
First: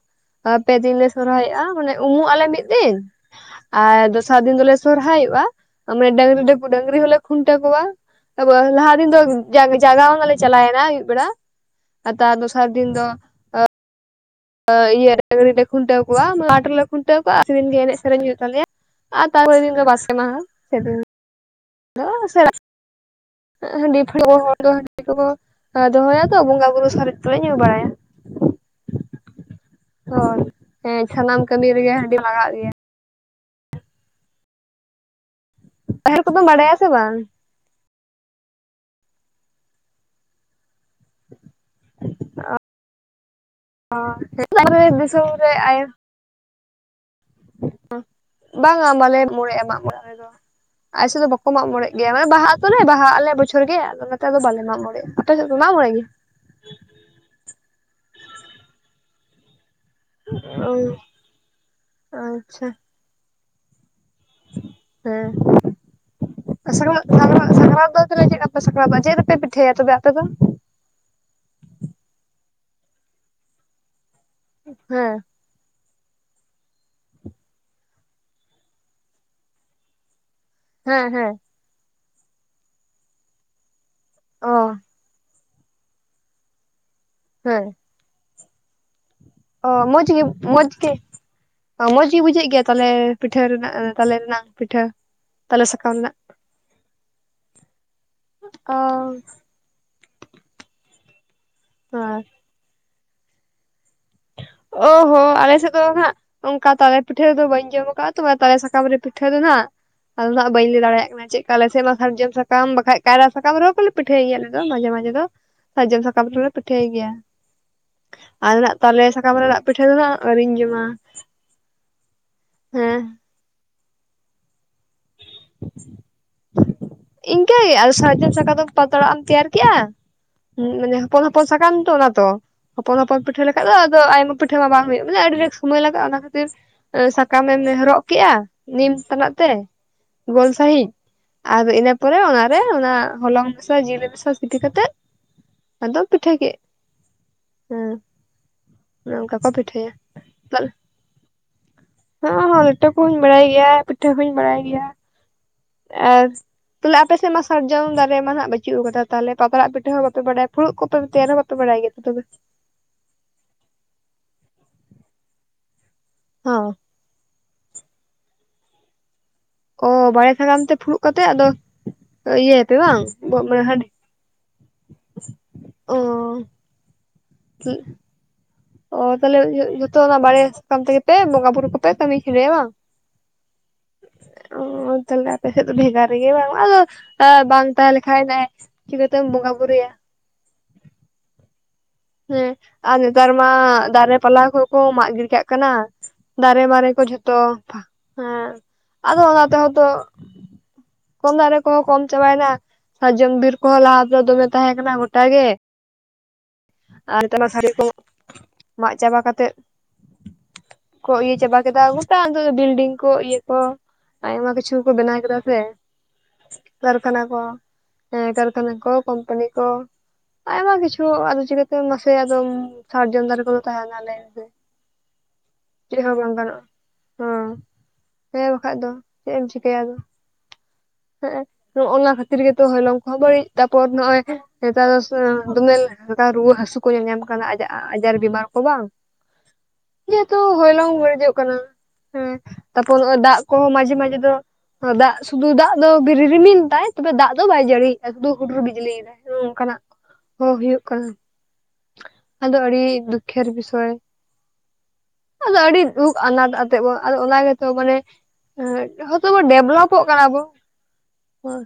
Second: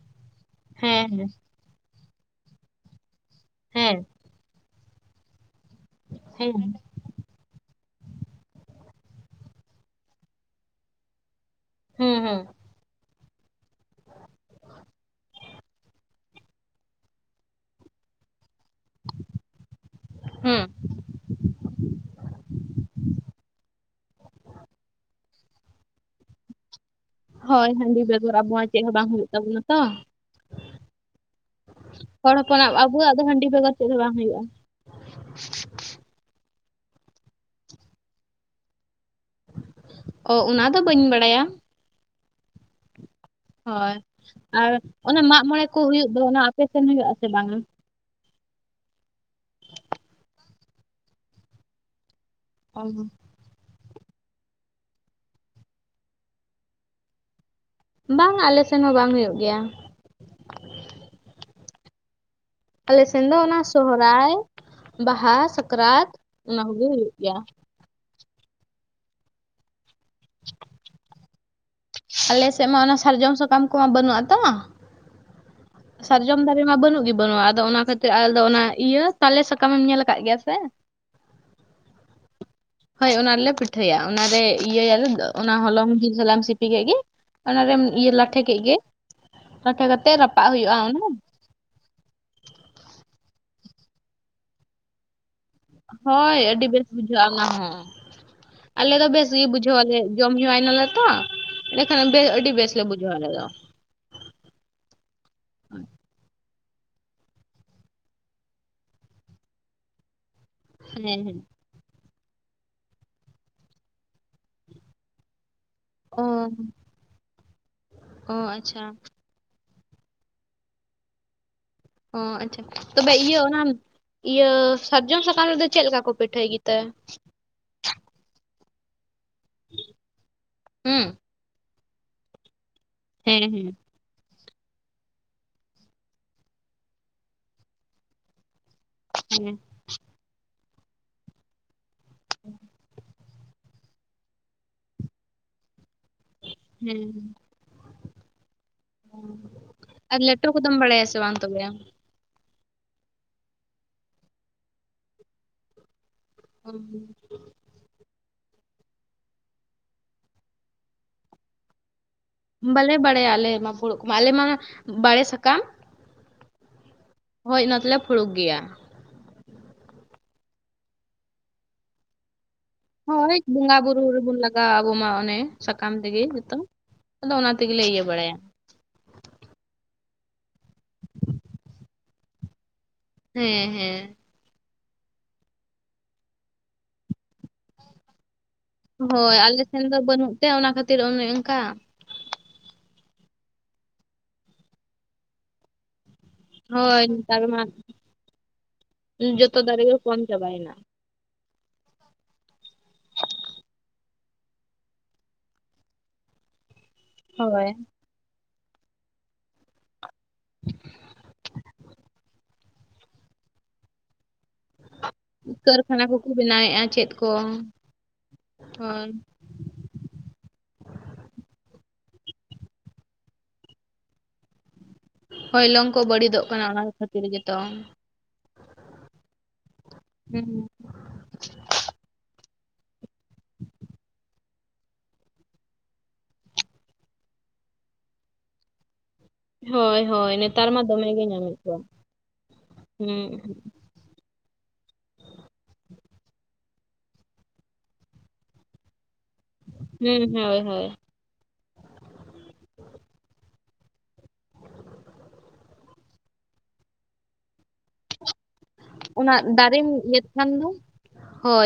ᱯᱮ ᱫᱤᱱ ᱞᱮ ᱦᱮᱸ ᱦᱮᱸ ᱥᱚᱨᱦᱟᱭᱚᱜᱼᱟ ᱢᱟᱱᱮ, ᱩᱢᱩᱜ ᱟᱞᱮ ᱢᱤᱫ ᱫᱤᱱ ᱦᱮᱸ ᱟᱨ ᱫᱚᱥᱟᱨ ᱫᱤᱱ ᱫᱚᱞᱮ ᱥᱚᱨᱦᱟᱭᱚᱜᱼᱟ᱾ ᱢᱟᱱᱮ ᱦᱮᱸ ᱰᱟᱺᱜᱽᱨᱤ ᱠᱩᱰᱮ ᱰᱟᱺᱜᱽᱨᱤ ᱦᱚᱞᱮ ᱠᱷᱩᱱᱴᱟᱹᱣ ᱠᱚᱣᱟ ᱟᱫᱚ ᱞᱟᱦᱟ ᱫᱤᱱ ᱫᱚ ᱡᱟᱞ ᱞᱟᱜᱟᱣ ᱢᱟᱞᱮ ᱪᱟᱞᱟᱣ ᱱᱟ ᱪᱟᱞᱟᱣᱮᱱᱟ ᱟᱹᱭᱩᱵ ᱵᱮᱲᱟ ᱟᱨ ᱦᱩᱸ ᱛᱟᱨ ᱦᱩᱸ ᱫᱚᱥᱟᱨ ᱫᱤᱱ ᱫᱚ, ᱤᱭᱟᱹ ᱰᱟᱺᱜᱽᱨᱤ ᱞᱮ ᱠᱷᱩᱱᱴᱟᱹᱣ ᱠᱚᱣᱟ ᱢᱟᱴ ᱨᱮᱞᱮ ᱠᱷᱩᱱᱴᱟᱹᱣ ᱠᱚᱣᱟᱼᱟ ᱟᱨ ᱥᱮᱫᱤᱱ ᱜᱮ ᱮᱱᱮᱡ ᱥᱮᱨᱮᱧ ᱦᱩᱭᱩᱜ ᱛᱟᱞᱮᱭᱟ᱾ ᱟᱨ ᱛᱟᱨᱯᱚ ᱨᱮ ᱫᱤᱱ ᱫᱚ ᱵᱟᱥᱠᱮ ᱢᱟᱦᱟ ᱦᱩᱸ᱾ ᱥᱮᱫᱤᱱ ᱫᱚ [inaudible] ᱦᱟᱺᱰᱤ ᱯᱷᱩᱲᱩᱜ ᱠᱚ ᱦᱟᱸᱜ ᱠᱚ ᱫᱚᱦᱚᱭᱟ ᱛᱚ ᱵᱚᱸᱜᱟ-ᱵᱩᱨᱩ ᱥᱟᱨᱮᱡ, ᱛᱮᱞᱮ ᱧᱩ ᱦᱳᱭ ᱵᱟᱲᱟᱭᱟ ᱦᱟᱺᱰᱤ ᱵᱮᱜᱚᱨ ᱟᱵᱚᱣᱟᱜ ᱪᱮᱫ ᱦᱚᱸ ᱵᱟᱝ ᱦᱩᱭᱩᱜ ᱛᱟᱵᱚᱱᱟ ᱛᱚ᱾ ᱦᱚᱲ ᱦᱮᱸ ᱥᱟᱱᱟᱢ ᱠᱟᱹᱢᱤ ᱨᱮᱜᱮ ᱦᱟᱺᱰᱤ ᱞᱟᱜᱟᱜ ᱜᱮᱭᱟ ᱟᱵᱩᱣᱟᱜ ᱫᱚ ᱦᱟᱺᱰᱤ ᱵᱷᱮᱜᱚᱨ ᱪᱮᱫ ᱦᱚᱸ ᱵᱟᱝ ᱦᱩᱭᱩᱜᱼᱟ᱾ ᱯᱟᱦᱮᱨ ᱠᱚᱫᱚᱢ ᱵᱟᱰᱟᱭᱟ ᱥᱮ ᱵᱟᱝ? ᱚ ᱚᱱᱟ ᱫᱚ ᱵᱟᱹᱧ ᱵᱟᱲᱟᱭᱟ᱾ [inaudible] ᱦᱳᱭ, ᱟᱨ ᱚᱱᱮ ᱫᱤᱥᱚᱢ ᱢᱟᱜ ᱢᱚᱬᱮ ᱨᱮ ᱠᱚ ᱦᱩᱭᱩᱜ ᱫᱚ ᱚᱱᱟ ᱟᱯᱮᱥᱮᱱ ᱦᱩᱭᱩᱜ-ᱟ ᱥᱮ ᱵᱟᱝᱼᱟ? ᱵᱟᱝ-ᱟ ᱵᱟᱞᱮ ᱢᱚᱲᱮᱜᱼᱟ ᱢᱟᱜ ᱢᱚᱬᱮ ᱟᱞᱮ ᱫᱚ ᱟᱞᱮ ᱥᱮᱫ ᱫᱚ ᱵᱟᱠᱚ ᱢᱟᱜ ᱢᱚᱬᱮᱜ ᱜᱮᱭᱟ ᱢᱟᱱᱮ ᱵᱟᱦᱟ ᱚ ᱚᱱᱮ ᱵᱟᱦᱟ ᱟᱞᱮ ᱵᱚᱪᱷᱚᱨ ᱜᱮ ᱟᱫᱚ ᱱᱟᱛᱮ ᱫᱚ ᱵᱟᱞᱮ ᱢᱟᱜ ᱢᱚᱬᱮ, ᱟᱯᱮ ᱥᱮᱫ ᱯᱮ ᱢᱟᱜ ᱢᱚᱬᱮ ᱜᱮᱭᱟ? ᱵᱟᱝ -ᱟ ᱟᱞᱮ ᱥᱮᱱ ᱦᱚᱸ ᱵᱟᱝ ᱦᱩᱭᱩᱜ ᱜᱮᱭᱟ᱾ ᱚ ᱟᱪᱪᱷᱟ, ᱟᱞᱮᱥᱮᱱ ᱫᱚ ᱚᱱᱟ ᱥᱚᱦᱟᱨᱟᱭ ᱦᱮᱸ ᱵᱟᱦᱟ ᱥᱟᱠᱨᱟᱛ, ᱚᱱᱟ ᱠᱚᱜᱮ ᱦᱩᱭᱩᱜ ᱜᱮᱭᱟ᱾ ᱪᱮᱫ ᱞᱮᱠᱟ ᱯᱮ ᱥᱟᱠᱨᱟᱛᱟᱜ -ᱟ ᱪᱮᱫ ᱨᱮᱯᱮ ᱯᱤᱴᱷᱟᱹᱭᱟ ᱛᱚᱵᱮ ᱟᱯᱮ ᱫᱚ? [inaudible] ᱟᱞᱮ ᱥᱮᱫ ᱢᱟ ᱚᱱᱟ ᱥᱟᱨᱡᱚᱢ ᱥᱟᱠᱟᱢ ᱠᱚᱦᱚ ᱵᱟᱹᱱᱩᱜᱼᱟ ᱛᱚ, ᱦᱮᱸ, ᱥᱟᱨᱡᱚᱢ ᱫᱟᱨᱮ ᱢᱟ ᱵᱟᱹᱱᱩᱜ ᱜᱮ ᱵᱟᱹᱱᱩᱜᱼᱟ ᱟᱫᱚ ᱚᱱᱟ ᱠᱷᱟᱹᱛᱤᱨ ᱟᱞᱮ ᱫᱚ ᱚᱱᱟ ᱤᱭᱟᱹ ᱛᱟᱞᱮ ᱥᱟᱠᱟᱢᱮᱢ ᱧᱮᱞ ᱟᱠᱟᱫ ᱜᱮᱭᱟ ᱥᱮ? ᱦᱮᱸ ᱦᱮᱸ᱾ ᱦᱳᱭ ᱚᱱᱟ ᱨᱮᱞᱮ ᱯᱤᱴᱷᱟᱹᱭᱟ ᱚᱱᱟᱨᱮ ᱚ ᱤᱭᱟᱹᱭᱟᱞᱮ ᱚᱱᱟ ᱦᱚᱞᱚᱝ ᱡᱤᱞ ᱥᱟᱞᱟᱜ ᱮᱢ ᱥᱤᱯᱤ ᱠᱮᱫ ᱜᱮ᱾ ᱦᱮᱸ ᱚᱱᱟᱨᱮᱢ ᱤᱭᱟᱹ ᱞᱟᱴᱷᱮ ᱠᱮᱫ ᱜᱮ ᱚ ᱞᱟᱴᱷᱮ ᱢᱚᱡᱽ ᱠᱟᱛᱮᱜ ᱜᱮ ᱨᱟᱯᱟᱜ ᱢᱚᱡᱽ ᱦᱩᱭᱩᱜᱼᱟ ᱜᱮ, ᱚᱱᱟ ᱚ ᱢᱚᱸᱡᱽ ᱜᱮ ᱵᱩᱡᱷᱟᱹᱜ ᱜᱮᱭᱟ ᱛᱟᱞᱮ ᱯᱤᱴᱷᱟᱹ ᱨᱮᱱᱟᱜ ᱛᱟᱞᱮ ᱨᱮᱱᱟᱜ ᱯᱤᱴᱷᱟᱹ? ᱛᱟᱞᱮ ᱥᱟᱠᱟᱢ ᱨᱮᱱᱟᱜ ᱦᱳᱭ ᱟᱹᱰᱤ ᱵᱮᱥ ᱵᱩᱡᱷᱟᱹᱜ ᱟ ᱚᱱᱟ ᱦᱚᱸ ᱚ ᱟᱞᱮ ᱫᱚ ᱵᱮᱥ ᱜᱮ ᱵᱩᱡᱷᱟᱹᱣ ᱟᱞᱮ᱾ ᱡᱚᱢ ᱦᱮᱣᱟᱭ ᱱᱟᱞᱮ ᱛᱚ ᱮᱸᱰᱮᱠᱷᱟᱱ ᱦᱮᱸ ᱟᱹᱰᱤ ᱵᱮᱥ ᱞᱮ ᱵᱩᱡᱷᱟᱹᱣ ᱟᱞᱮ ᱫᱚ᱾ ᱚ ᱦᱚ ᱟᱞᱮ ᱥᱮᱫ ᱫᱚ ᱦᱟᱸᱜ ᱚᱱᱠᱟ ᱛᱟᱞᱮ ᱯᱤᱴᱷᱟᱹ ᱨᱮᱫᱚ ᱵᱟᱹᱧ ᱡᱚᱢ ᱟᱠᱟᱫᱟᱼᱟ ᱛᱚ ᱛᱟᱞᱮ ᱥᱟᱠᱟᱢ ᱨᱮ ᱯᱤᱴᱷᱟᱹ ᱫᱚ ᱦᱟᱸᱜ, ᱟᱫᱚ ᱱᱟᱜ ᱵᱟᱹᱧ ᱞᱟᱹᱭ ᱫᱟᱲᱮᱭᱟᱜ ᱦᱮᱸ ᱠᱟᱱᱟ ᱪᱮᱫ ᱦᱮᱸ ᱞᱮᱠᱟ, ᱟᱞᱮ ᱢᱟ ᱥᱟᱨᱡᱚᱢ ᱥᱟ ᱥᱟᱠᱟᱢ ᱵᱟᱠᱷᱟᱡ ᱠᱟᱭᱨᱟ ᱥᱟᱠᱟᱢ ᱨᱮᱦᱚᱸ ᱠᱚᱞᱮ ᱯᱤᱴᱷᱟᱹᱭ ᱜᱮᱭᱟᱞᱮ ᱟᱞᱮᱫᱚ ᱢᱟᱡᱷᱮ ᱢᱟᱡᱷᱮ ᱫᱚ᱾ ᱥᱟᱨᱡᱚᱢ ᱚ ᱥᱟᱠᱟᱢ ᱨᱮᱞᱮ ᱯᱤᱴᱷᱟᱹᱭ ᱜᱮᱭᱟ ᱚ ᱟᱫᱚ ᱱᱟᱜ ᱟᱪᱪᱷᱟ ᱛᱟᱞᱮ ᱥᱟᱠ ᱥᱟᱠᱟᱢ ᱨᱮᱱᱟᱜ ᱯᱤᱴᱷᱟᱹ ᱫᱚ ᱦᱟᱜ ᱟᱹᱣᱨᱤᱧ ᱡᱚᱢᱟ᱾ ᱚ ᱟᱪᱪᱷᱟ᱾ ᱦᱮᱸ ᱛᱚᱵᱮ ᱤᱭᱟᱹ ᱚᱱᱟ ᱤᱭᱟᱹ ᱥᱟᱨᱡᱚᱢ ᱥᱟᱠᱟᱢ ᱨᱮᱫᱚ ᱪᱮᱫ ᱞᱮᱠᱟ ᱠᱚ ᱯᱤᱴᱷᱟᱹᱭ ᱜᱮᱛᱮ? ᱤᱱᱠᱟᱹᱜᱮ ᱟᱨ ᱥᱟᱨᱡᱚᱢ ᱥᱟᱠᱟᱢ ᱨᱮ ᱯᱟᱛᱲᱟ ᱮᱢ ᱛᱮᱭᱟᱨ ᱠᱮᱜᱼᱟ ᱢᱟᱱᱮ ᱦᱩᱸ? ᱦᱚᱯᱚᱱ ᱦᱚᱯ ᱦᱚᱯᱚᱱ ᱥᱟᱠᱟᱢ ᱛᱚ ᱚᱱᱟ ᱫᱚ᱾ ᱦᱚᱯᱚᱱ ᱦᱚᱯᱚᱱ ᱯᱤᱴᱷᱟᱹ ᱦᱮᱸ ᱦᱮᱸ ᱞᱮᱠᱷᱟᱡ ᱦᱮᱸ ᱫᱚ ᱫᱚ ᱟᱭᱢᱟ ᱯᱤᱴᱷᱟᱹ ᱢᱟ ᱵᱟᱝ ᱦᱩᱭᱩᱜ, ᱵᱚᱞᱮ ᱟᱹᱰᱤ ᱨᱮᱠᱥ ᱥᱚᱢᱚᱭ ᱞᱟᱜᱟᱼᱟ ᱚᱱᱟ ᱠᱷᱟᱹᱛᱤᱨ ᱮ ᱥᱟᱠᱟᱢᱮᱢ ᱨᱚᱜ ᱠᱮᱫᱼᱟ, ᱱᱤᱢ ᱛᱮᱱᱟᱜ ᱛᱮ ᱦᱮᱸ ᱜᱳᱞ ᱥᱟᱺᱦᱤᱡ᱾ ᱟᱫᱚ ᱤᱱᱟᱹ ᱯᱚᱨᱮ ᱚᱱᱟᱨᱮ ᱚᱱᱟ ᱦᱚᱞᱚᱝ ᱢᱮᱥᱟ ᱡᱤᱞ ᱢᱮᱥᱟ ᱥᱤᱯᱤ ᱠᱟᱛᱮᱫ ᱟᱫᱚ ᱯᱤᱴᱷᱟ ᱠᱮᱜ᱾ ᱦᱮᱸ, ᱚᱱᱮ ᱚᱱᱠᱟ ᱠᱚ ᱯᱤᱴᱷᱟᱹᱭᱟ ᱟᱨ ᱞᱮᱴᱚ ᱠᱚᱫᱚᱢ ᱵᱟᱲᱟᱭᱟ ᱥᱮ ᱵᱟᱝ? ᱛᱚᱵᱮ ᱟᱢ? ᱦᱚᱸ ᱦᱚᱸ ᱞᱮᱴᱚ ᱠᱚᱦᱟᱧ ᱵᱟᱲᱟᱭ ᱜᱮᱭᱟ, ᱯᱤᱴᱷᱟᱹ ᱦᱚᱧ ᱵᱟᱲᱟᱭ ᱜᱮᱭᱟ। ᱟᱨ ᱛᱟᱦᱚᱞᱮ ᱟᱯᱮ ᱥᱮᱫ ᱢᱟᱥ ᱥᱟᱨᱡᱚᱢ ᱫᱟᱨᱮ ᱢᱟ ᱦᱟᱸᱜ ᱵᱟᱹᱪᱩᱜ ᱟᱠᱟᱫᱟ ᱛᱟᱦᱚᱞᱮ ᱯᱟᱛᱲᱟᱜ ᱯᱤᱴᱟᱹ ᱦᱚᱸ ᱵᱟᱯᱮ ᱵᱟᱲᱟᱭ, ᱯᱷᱩᱲᱩᱜ ᱠᱚ ᱛᱮᱭᱟᱨ ᱦᱚᱸ ᱵᱟᱯᱮ ᱵᱟᱲᱟᱭ ᱜᱮᱭᱟ ᱛᱚᱵᱮ᱾ ᱵᱟᱞᱮ ᱵᱟᱲᱟᱭᱟ ᱟᱞᱮ ᱢᱟ ᱯᱷᱩᱬᱩᱜ ᱠᱚᱴᱟ᱾ ᱟᱞᱮ ᱢᱟ ᱵᱟᱲᱮ ᱥᱟᱠᱟᱢ ᱦᱚᱸ᱾ ᱦᱚᱭ ᱚᱱᱟ ᱛᱮᱞᱮ ᱯᱷᱩᱲᱩᱜ ᱜᱮᱭᱟ। ᱚ ᱵᱟᱲᱮ ᱥᱟᱠᱟᱢ ᱛᱮ ᱯᱷᱩᱲᱩᱜ ᱠᱟᱛᱮᱜ ᱟᱫᱚ ᱤᱭᱟᱹᱭᱟᱯᱮ ᱵᱟᱝ [unintelligible] ᱜᱟ ᱟᱵᱚ ᱢᱟ ᱚᱱᱮ ᱥᱟᱠᱟᱢ ᱚ ᱛᱮᱜᱮ ᱡᱚᱛᱚ ᱟᱫᱚ ᱚᱱᱟ ᱛᱮᱜᱮᱞᱮ ᱤᱭᱟᱹ ᱵᱟᱲᱟᱭᱟ। ᱚ ᱛᱟᱦᱚᱞᱮ ᱡᱚ-ᱡᱚᱛᱚ ᱚᱱᱟ ᱵᱟᱨᱲᱮ ᱥᱟᱠᱟᱢ ᱛᱮᱜᱮ ᱯᱮ ᱵᱚᱸᱜᱟ ᱵᱩᱨᱩ ᱠᱚᱯᱮ ᱠᱟᱹᱢᱤ ᱶᱷᱤᱰᱟᱹᱭᱟ ᱵᱟᱝ? ᱦᱮᱸ ᱦᱮᱸ। ᱚ ᱛᱟᱦᱚᱞᱮ ᱟᱯᱮ ᱥᱮᱫ ᱫᱚ ᱵᱷᱮᱜᱟᱨ ᱜᱮ ᱵᱟᱝ᱾ ᱟᱫᱚ ᱵᱟᱝ ᱛᱞᱮᱠᱷᱟᱡ ᱦᱳᱭ ᱟᱞᱮ ᱥᱮᱱ ᱫᱚ ᱵᱟᱹᱱᱩᱜ ᱛᱮ ᱚᱱᱟ ᱠᱷᱟᱹᱛᱤᱨ ᱚᱱᱮ ᱚᱱᱠᱟ। ᱦᱮᱸ ᱟᱨ ᱱᱮᱛᱟᱨ ᱢᱟ ᱫᱟᱨᱮ ᱯᱟᱞᱦᱟ ᱠᱚᱦᱚᱸ ᱠᱚ ᱢᱟᱜ ᱜᱤᱰᱤ ᱠᱟᱜ ᱠᱟᱱᱟ। ᱫᱟᱨᱮ ᱢᱟᱨᱮ ᱠᱚ ᱦᱳᱭ ᱡᱷᱚᱛᱚ ᱱᱮᱛᱟᱨ ᱢᱟ ᱦᱮᱸ ᱟᱫᱚ ᱚᱱᱟ ᱡᱚᱛᱚ ᱛᱮᱦᱚᱸ ᱫᱟᱨᱮ ᱛᱚ ᱜᱮ ᱠᱚᱢ ᱪᱟᱵᱟᱭᱮᱱᱟ ᱠᱚᱢ ᱫᱟᱨᱮ ᱠᱚᱦᱚᱸ ᱠᱚᱢ ᱪᱟᱵᱟᱭᱮᱱᱟ, ᱥᱟᱨᱡᱚᱢ ᱵᱤᱨ ᱠᱚᱦᱚᱸ ᱞᱟᱦᱟ ᱛᱮᱫᱚ ᱫᱚᱢᱮ ᱛᱟᱦᱮᱸ ᱠᱟᱱᱟ ᱜᱚᱴᱟ ᱜᱮ। ᱟᱨ [unintelligible] ᱦᱳᱭ ᱫᱟᱨᱮ ᱠᱚ ᱢᱟᱜ ᱪᱟᱵᱟ ᱠᱟᱛᱮᱫ ᱠᱚ ᱤᱭᱟᱹ ᱪᱟᱵᱟ ᱠᱮᱫᱟ, ᱜᱚᱴᱟ ᱟᱫᱚ ᱵᱤᱞ-ᱰᱤᱝ ᱠᱚ, ᱤᱭᱟᱹ ᱠᱚ ᱟᱭᱢᱟ ᱠᱤᱪᱷᱩ ᱠᱤᱪᱷᱩ ᱠᱚ ᱵᱮᱱᱟᱣ ᱠᱮᱫᱟ ᱥᱮ ᱠᱟᱹᱨᱠᱷᱟᱱᱟ ᱠᱚᱠᱚ ᱵᱮᱱᱟᱣᱮᱫᱼᱟ ᱪᱮᱫ ᱠᱟᱹᱨᱠᱷᱟᱱᱟ ᱠᱚ᱾ ᱦᱮᱸ ᱠᱟᱹᱨᱠᱷᱟᱱᱟ ᱠᱚ ᱦᱳᱭ ᱠᱚᱢᱯᱟᱱᱤ ᱠᱚ᱾ ᱟᱭᱢᱟ ᱠᱤᱪᱷᱩ ᱟᱫᱚ ᱪᱤᱠᱟᱹ ᱛᱮ ᱢᱟᱥᱮ ᱟᱫᱚᱢ ᱥᱟᱨᱡᱚᱢ ᱫᱟᱨᱮ ᱠᱚᱫᱚ ᱛᱟᱦᱮᱱᱟ ᱞᱟᱹᱭ ᱵᱤᱱ? ᱦᱚᱭᱞᱚᱝ ᱠᱚ ᱵᱟᱹᱲᱤᱫᱚᱜ ᱠᱟᱱᱟ ᱚᱱᱟ ᱠᱷᱟᱹᱛᱤᱨ ᱦᱮᱸ ᱜᱮᱛᱚᱝ᱾ ᱦᱮᱸ ᱵᱟᱠᱷᱟᱡ ᱫᱚ ᱪᱮᱜ ᱮᱢ ᱪᱤᱠᱟᱹᱭᱟ ᱟᱫᱚ᱾ ᱦᱩᱸ᱾ [unintelligible] ᱱᱚᱜ-ᱚᱱᱟ ᱠᱷᱟᱹᱛᱤᱨ ᱜᱮᱛᱚ ᱦᱚᱭᱞᱚᱝ ᱠᱚᱦᱚᱸ ᱵᱟᱹᱲᱤᱡ᱾ ᱛᱟᱨᱯᱚᱨ ᱱᱚᱜ-ᱚᱭ ᱱᱮᱛᱟᱨ ᱫᱚ ᱥᱮ ᱫᱚᱢᱮᱞ ᱦᱚ ᱠᱟ ᱨᱩᱣᱟᱹ ᱦᱟᱹᱥᱩ ᱠᱚ ᱧᱟᱧᱟᱢ ᱠᱟᱱᱟ᱾ ᱟᱡᱟᱜ-ᱟᱡᱟᱨ ᱵᱤᱢᱟᱨ ᱠᱚ ᱵᱟᱝ᱾ ᱦᱳᱭ ᱦᱳᱭ ᱡᱮᱦᱮᱛᱩ ᱱᱮᱛᱟᱨ ᱢᱟ ᱦᱚᱭᱞᱚᱝ ᱫᱚᱢᱮ ᱜᱮ ᱵᱟᱹᱲᱤᱡᱚᱜ ᱠᱟᱱᱟ᱾ ᱧᱟᱢᱮᱫ ᱠᱚᱣᱟ ᱦᱮᱸ ᱛᱟᱨᱯᱚᱨ ᱱᱚᱜ-ᱚᱭ ᱦᱩᱸ ᱫᱟᱜ ᱠᱚ ᱦᱚᱸ ᱢᱟᱡᱷᱮ ᱢᱟᱡᱷᱮ ᱫᱚ ᱟᱫᱚ ᱫᱟᱜ ᱥᱩᱫᱩ ᱫᱟᱜ ᱫᱚ ᱵᱤᱨᱤ ᱨᱤᱢᱤᱞ ᱫᱟᱭ ᱛᱚᱵᱮ ᱫᱟᱜ ᱫᱚ ᱵᱟᱭ ᱡᱟᱹᱲᱤᱭᱮᱜᱼᱟ ᱥᱩᱫᱩ ᱦᱩᱰᱩᱨ ᱵᱤᱡᱽᱞᱤᱭᱮᱫᱟᱭ᱾ ᱱᱚᱝᱠᱟᱱᱟᱜ ᱦᱩᱸ ᱦᱚᱸ ᱦᱳᱭ ᱦᱩᱭᱩᱜ ᱦᱳᱭ᱾ ᱠᱟᱱᱟ ᱟᱫᱚ ᱟᱹᱲᱤ ᱫᱩᱠᱠᱷᱮᱨ ᱵᱤᱥᱚᱭ᱾ ᱟᱫᱚ ᱟᱹᱰᱤ ᱫᱩᱠ ᱟᱱᱟᱴ ᱟᱛᱮᱜ ᱵᱚᱱ ᱟᱫᱚ ᱚᱱᱟ ᱜᱮᱛᱚ ᱢᱟᱱᱮ ᱮᱸᱜ ᱦᱚᱭᱛᱚ ᱚᱱᱟ ᱵᱚ ᱫᱟᱨᱮᱢ ᱰᱮᱵᱷᱞᱚᱯᱚᱜ ᱤᱭᱟᱹ ᱠᱟᱱᱟ ᱵᱚ᱾ ᱠᱷᱟᱱ ᱫᱚ ᱦᱳᱭ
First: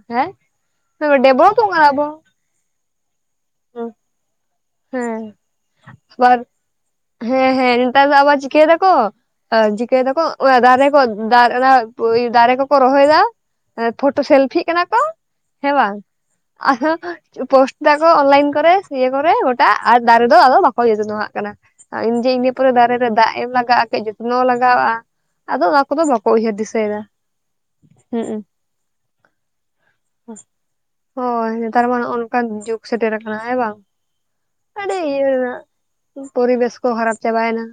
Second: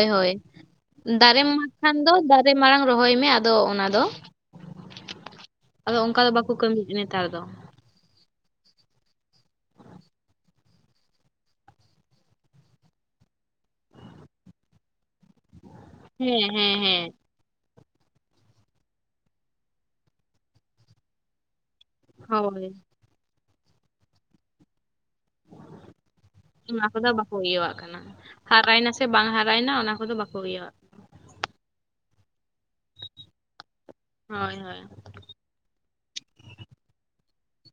ᱦᱮᱸ᱾ ᱰᱮᱵᱽᱞᱚᱯᱚᱜ ᱠᱟᱱᱟ ᱵᱚ᱾ ᱨᱮ ᱢᱟᱬᱟᱝ ᱨᱚᱦᱚᱭ ᱢᱮ ᱟᱫᱚ ᱚᱱᱟ ᱫᱚ ᱦᱮᱸ ᱟᱫᱚ ᱚᱱᱠᱟ ᱫᱚ ᱟᱵᱟᱨ ᱵᱟᱠᱚ ᱠᱟᱹᱢᱤᱭᱮᱫ ᱱᱮᱛᱟᱨ ᱫᱚ ᱦᱮᱸ ᱦᱮᱸ ᱱᱮᱛᱟᱨ ᱫᱚ ᱟᱵᱟᱨ ᱪᱤᱠᱟᱹᱭ ᱫᱟᱼᱼ ᱠᱚ ᱚ ᱪᱤᱠᱟᱹᱭ ᱫᱟᱠᱚ ᱚᱱᱟ ᱫᱟᱨᱮ ᱠᱚ ᱩᱸᱜ ᱫᱟᱨᱮ ᱚᱱᱟ ᱠᱩ ᱤᱭ ᱫᱟᱨᱮ ᱠᱚᱠᱚ ᱨᱚᱦᱚᱭ ᱫᱟ᱾ ᱮ ᱯᱷᱚᱴᱚ ᱥᱮᱞᱯᱷᱤᱜ ᱠᱟᱱᱟ ᱠᱚ ᱦᱮᱸ ᱵᱟᱝ᱾ ᱦᱮᱸ ᱟ ᱦᱮᱸ ᱦᱚ ᱦᱮᱸ ᱪᱚ ᱯᱳᱥᱴ ᱫᱟᱠᱚ ᱚᱱᱞᱟᱭᱤᱱ ᱠᱚᱨᱮ ᱤᱭᱟᱹ ᱠᱚᱨᱮ ᱣᱟᱴᱼᱼ ᱫᱟᱜ ᱟᱨ ᱫᱟᱨᱮ ᱫᱚ ᱟᱫᱚ ᱵᱟᱠᱚ ᱡᱚ ᱡᱚᱛᱚᱱᱟᱜ ᱠᱟᱱᱟ ᱟᱸ ᱡᱮ ᱤᱱᱟᱹ ᱦᱳᱭ ᱯᱚᱨᱮ ᱫᱟᱨᱮᱼᱼ ᱨᱮ ᱫᱟᱜ ᱮᱢ ᱞᱟᱜᱟᱜ-ᱟ ᱠᱟᱹᱡ ᱡᱚᱛᱱᱚ ᱞᱟᱜᱟᱜ-ᱟ᱾ ᱟᱫᱚ ᱚᱱᱟ ᱠᱚᱫᱚ ᱵᱟᱠᱚ ᱩᱭᱦᱟᱹᱨ ᱫᱟ᱾ ᱚᱱᱟ ᱠᱚᱫᱚ ᱵᱟᱠᱚ ᱤᱭᱟᱹ ᱣᱟᱜ ᱠᱟᱱᱟ ᱦᱟᱨᱟᱭ ᱱᱟ ᱥᱮ ᱵᱟᱝ ᱦᱟᱨᱟᱭ ᱱᱟ ᱚᱱᱟ ᱠᱚᱫᱚ ᱵᱟᱠᱚ ᱤᱭᱟᱹ ᱣᱟᱜ ᱠᱟᱱᱟ᱾ ᱦᱚᱭ ᱱᱮᱛᱟᱨ ᱢᱟ ᱱᱚᱜ ᱚᱱᱠᱟᱱ ᱡᱩᱜᱽ ᱥᱮᱴᱮᱨ ᱟᱠᱟᱱᱟ ᱦᱮᱸ ᱵᱟᱝ᱾ ᱦᱳᱭ ᱦᱳᱭ᱾ ᱟᱹᱰᱤ ᱤᱭᱟᱹ ᱨᱮᱱᱟᱜ ᱠᱚ ᱯᱚᱨᱤᱵᱮᱥ ᱠᱚ ᱠᱷᱟᱨᱟᱯ ᱪᱟᱵᱟᱭ ᱱᱟ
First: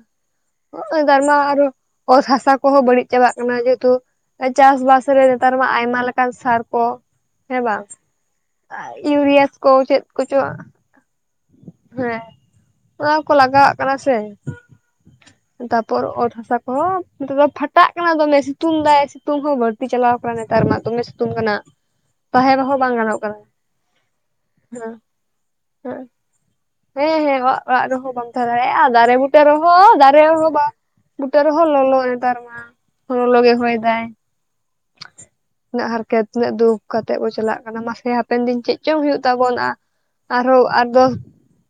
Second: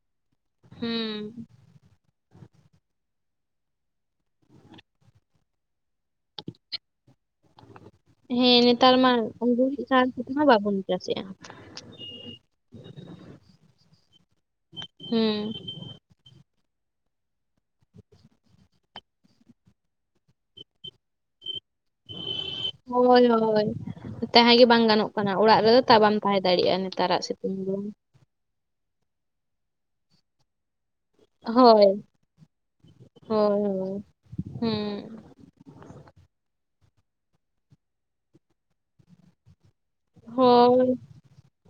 ᱚᱜ ᱦᱩᱸ ᱱᱮᱛᱟᱨ ᱢᱟ ᱟᱨᱚᱼᱼ ᱚᱛ ᱦᱟᱥᱟ ᱠᱚᱦᱚᱸ ᱵᱟᱹᱲᱤᱡ ᱪᱟᱵᱟᱜ ᱠᱟᱱᱟ ᱡᱮᱦᱮᱛᱩ ᱮ ᱪᱟᱥᱼᱵᱟᱥ ᱨᱮ ᱱᱮᱛᱟᱨ ᱢᱟ ᱟᱭᱢᱟ ᱞᱮᱠᱼᱼ ᱠᱟᱞ ᱥᱟᱨ ᱠᱚ ᱦᱮᱸ ᱵᱟᱝ ᱦᱮᱸ ᱟ ᱱᱮᱛᱟᱨ ᱭᱩᱨᱤᱭᱟ ᱠᱚ ᱪᱮᱫ ᱠᱚᱪᱚᱼᱼ ᱪᱟᱥᱮᱜ-ᱟ᱾ ᱦᱮᱸ ᱚᱱᱟ ᱠᱚ ᱞᱟᱜᱟᱣᱟᱜ ᱠᱟᱱᱟ ᱥᱮ᱾ ᱦᱩᱸ᱾ ᱛᱟᱯᱚᱨ ᱚᱛ ᱦᱟᱥᱟ ᱠᱚᱦᱚᱸ ᱱᱤᱛᱚᱜ ᱫᱚ ᱯᱷᱟᱴᱟᱜ ᱠᱟᱱᱟ ᱫᱚᱢᱮᱭ ᱥᱤᱛᱩᱝ ᱫᱟᱭ ᱥᱤᱛᱩᱝ ᱦᱚᱸ ᱵᱟᱹᱲᱼᱼ ᱛᱤ ᱪᱟᱞᱟᱣ ᱠᱟᱱᱟ ᱱᱮᱛᱟᱨ ᱢᱟ ᱫᱚᱢᱮ ᱥᱤᱛᱩᱝ ᱠᱟᱱᱟ ᱛᱟᱦᱮᱸ ᱨᱮᱦᱚᱸ ᱵᱟᱝ ᱜᱟᱱᱚᱜ ᱦᱳᱭ ᱠᱟᱱᱟ᱾ ᱦᱳᱭ ᱛᱟᱦᱮᱸ ᱜᱮ ᱵᱟᱝ ᱦᱮᱸ ᱜᱟᱱᱚᱜ ᱠᱟᱱᱟ ᱚᱲᱟᱜ ᱨᱮᱫᱚ ᱦᱮᱸ ᱛᱟᱣ ᱵᱟᱢ ᱛᱟᱦᱮᱸ ᱫᱟᱲᱤᱜ-ᱟ ᱱᱮᱛᱟᱨᱟᱜ ᱥᱤᱛᱩᱝ ᱫᱚ᱾ ᱛᱟᱸᱦᱮ ᱫᱟᱲᱮᱭᱟᱜ-ᱟ ᱫᱟᱨᱮ ᱵᱩᱴᱟᱹ ᱨᱮᱦᱚᱸ ᱫᱟᱨᱮ ᱦᱚᱸ ᱵᱟ᱾ ᱵᱩᱴᱟᱹ ᱨᱮᱦᱚᱸ ᱦᱳᱭ ᱞᱚᱞᱚ ᱱᱮᱛᱟᱨ ᱢᱟ ᱦᱚᱭ ᱞᱚᱞᱚ ᱜᱮ ᱦᱳᱭ ᱦᱚᱭ ᱦᱳᱭ ᱫᱟᱭ᱾ ᱦᱩᱸ᱾ ᱤᱱᱟᱹᱜ ᱦᱟᱨᱠᱮᱛ ᱛᱤᱱᱟᱹᱜ ᱫᱩᱠ ᱠᱟᱛᱮᱜ ᱠᱚ ᱪᱟᱞᱟᱜ ᱠᱟᱱᱟ ᱢᱟᱥᱮ ᱦᱟᱯᱮᱱ ᱫᱤᱱ ᱪᱤᱫ ᱪᱚᱝ ᱦᱩᱭᱩᱜ ᱛᱟᱵᱚᱱᱟ᱾ ᱟᱨᱦᱚᱸ ᱟᱨ ᱦᱳᱭ ᱫᱚᱥ